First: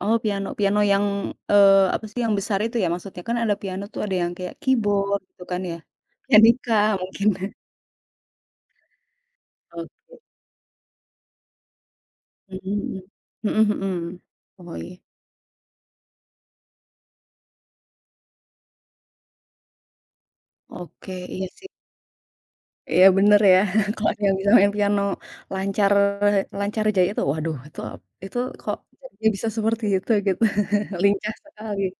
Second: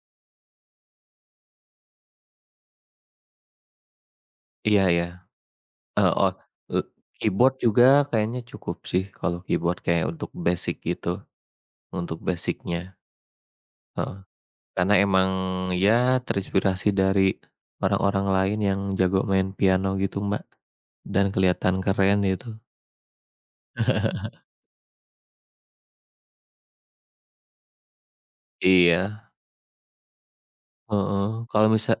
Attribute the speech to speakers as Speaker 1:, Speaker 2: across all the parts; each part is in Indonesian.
Speaker 1: Oh piano, piano yang eee, apa sih yang besar itu ya maksudnya kan ada piano tuh ada yang kayak
Speaker 2: Iya iya.
Speaker 1: keyboard gitu kan ya,
Speaker 2: Eee, oh
Speaker 1: pianika
Speaker 2: eee,
Speaker 1: mungkin
Speaker 2: keyboard juga kayaknya cukup sih kalau keyboard kayak
Speaker 1: Oke.
Speaker 2: untuk basic gitu untuk basicnya.
Speaker 1: Mmm, mhm
Speaker 2: Heeh,
Speaker 1: mhm. Oh
Speaker 2: karena
Speaker 1: iya.
Speaker 2: memang ya terinspirasi dari orang-orang lain yang jago main piano gitu Mbak,
Speaker 1: Oke,
Speaker 2: dan
Speaker 1: iya sih.
Speaker 2: kelihatan keren, gitu.
Speaker 1: Iya bener ya kalau ada yang bilang piano lancar lancar jaya tuh waduh itu itu kok
Speaker 2: Iya.
Speaker 1: dia bisa seperti itu gitu. Lincah
Speaker 2: Heeh, kalau
Speaker 1: sekali.
Speaker 2: misa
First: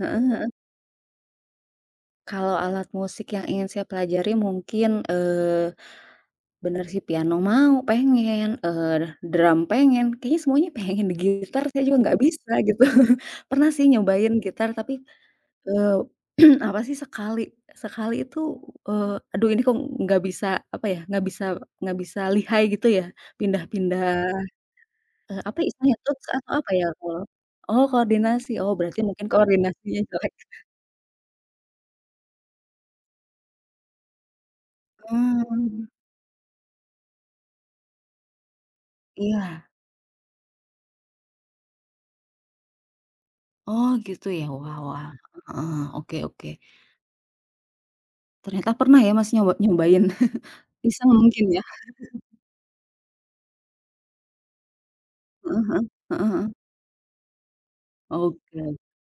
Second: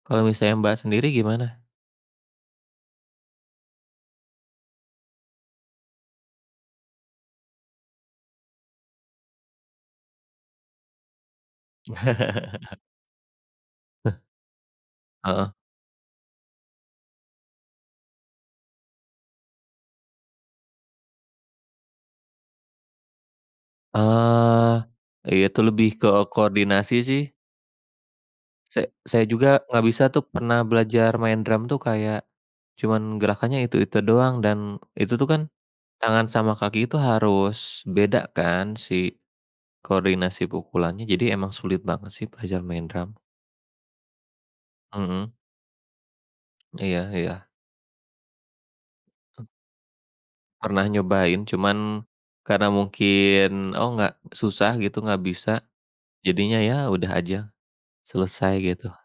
Speaker 1: Heeh
Speaker 2: kalau
Speaker 1: heeh.
Speaker 2: misalnya Mbak, sendiri gimana?
Speaker 1: Kalau alat musik yang ingin saya pelajari mungkin eee, bener si piano, mau pengen, eee, drum pengen, kayaknya semuanya pengen gitar saya juga enggak bisa gitu. Pernah sih
Speaker 2: Heh.
Speaker 1: nyobain gitar tapi
Speaker 2: Heeh.
Speaker 1: eee, apa sih sekali sekali itu, eee, aduh ini kok enggak bisa, apa ya, enggak bisa enggak bisa lihai gitu ya. Pindah-pindah
Speaker 2: Eee,
Speaker 1: eee,
Speaker 2: ya
Speaker 1: apa
Speaker 2: itu lebih
Speaker 1: istilahnya [unintelligible] tuh
Speaker 2: keo
Speaker 1: apa ya?
Speaker 2: koordinasi sih.
Speaker 1: Oh koordinasi, oh
Speaker 2: Sa
Speaker 1: berarti
Speaker 2: saya
Speaker 1: mungkin
Speaker 2: juga enggak
Speaker 1: koordinasinya
Speaker 2: bisa tuh
Speaker 1: jelek.
Speaker 2: pernah belajar main drum tuh kayak cuman gerakannya itu-itu doang dan itu tuh kan,
Speaker 1: Hmm.
Speaker 2: tangan sama kaki itu harus beda kan si
Speaker 1: Iya.
Speaker 2: koordinasi pukulannya, jadi emang sulit banget sih belajar main drum.
Speaker 1: Oh gitu ya wah wah,
Speaker 2: Mhm.
Speaker 1: heeh, oke oke.
Speaker 2: Iya iya.
Speaker 1: Ternyata pernah ya Mas,
Speaker 2: E
Speaker 1: nyoba nyobain?
Speaker 2: Pernah
Speaker 1: Bisa mungkin
Speaker 2: nyobain,
Speaker 1: ya.
Speaker 2: cuman karena mungkin oh enggak susah gitu, enggak bisa
Speaker 1: Heeh heeh, heeh heeh.
Speaker 2: jadinya ya udah aja, selesai
Speaker 1: Oke.
Speaker 2: gitu.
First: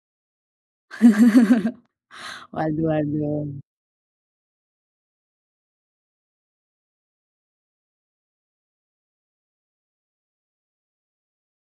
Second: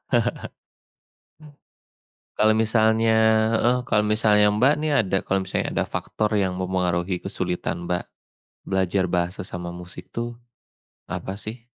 Speaker 2: Kalau
Speaker 1: Waduh
Speaker 2: misalnya
Speaker 1: waduh.
Speaker 2: heeh, kalau misalnya Mbak, nih ada kalau misalnya ada faktor yang memengaruhi kesulitan Mbak, belajar bahasa sama musik itu apa sih?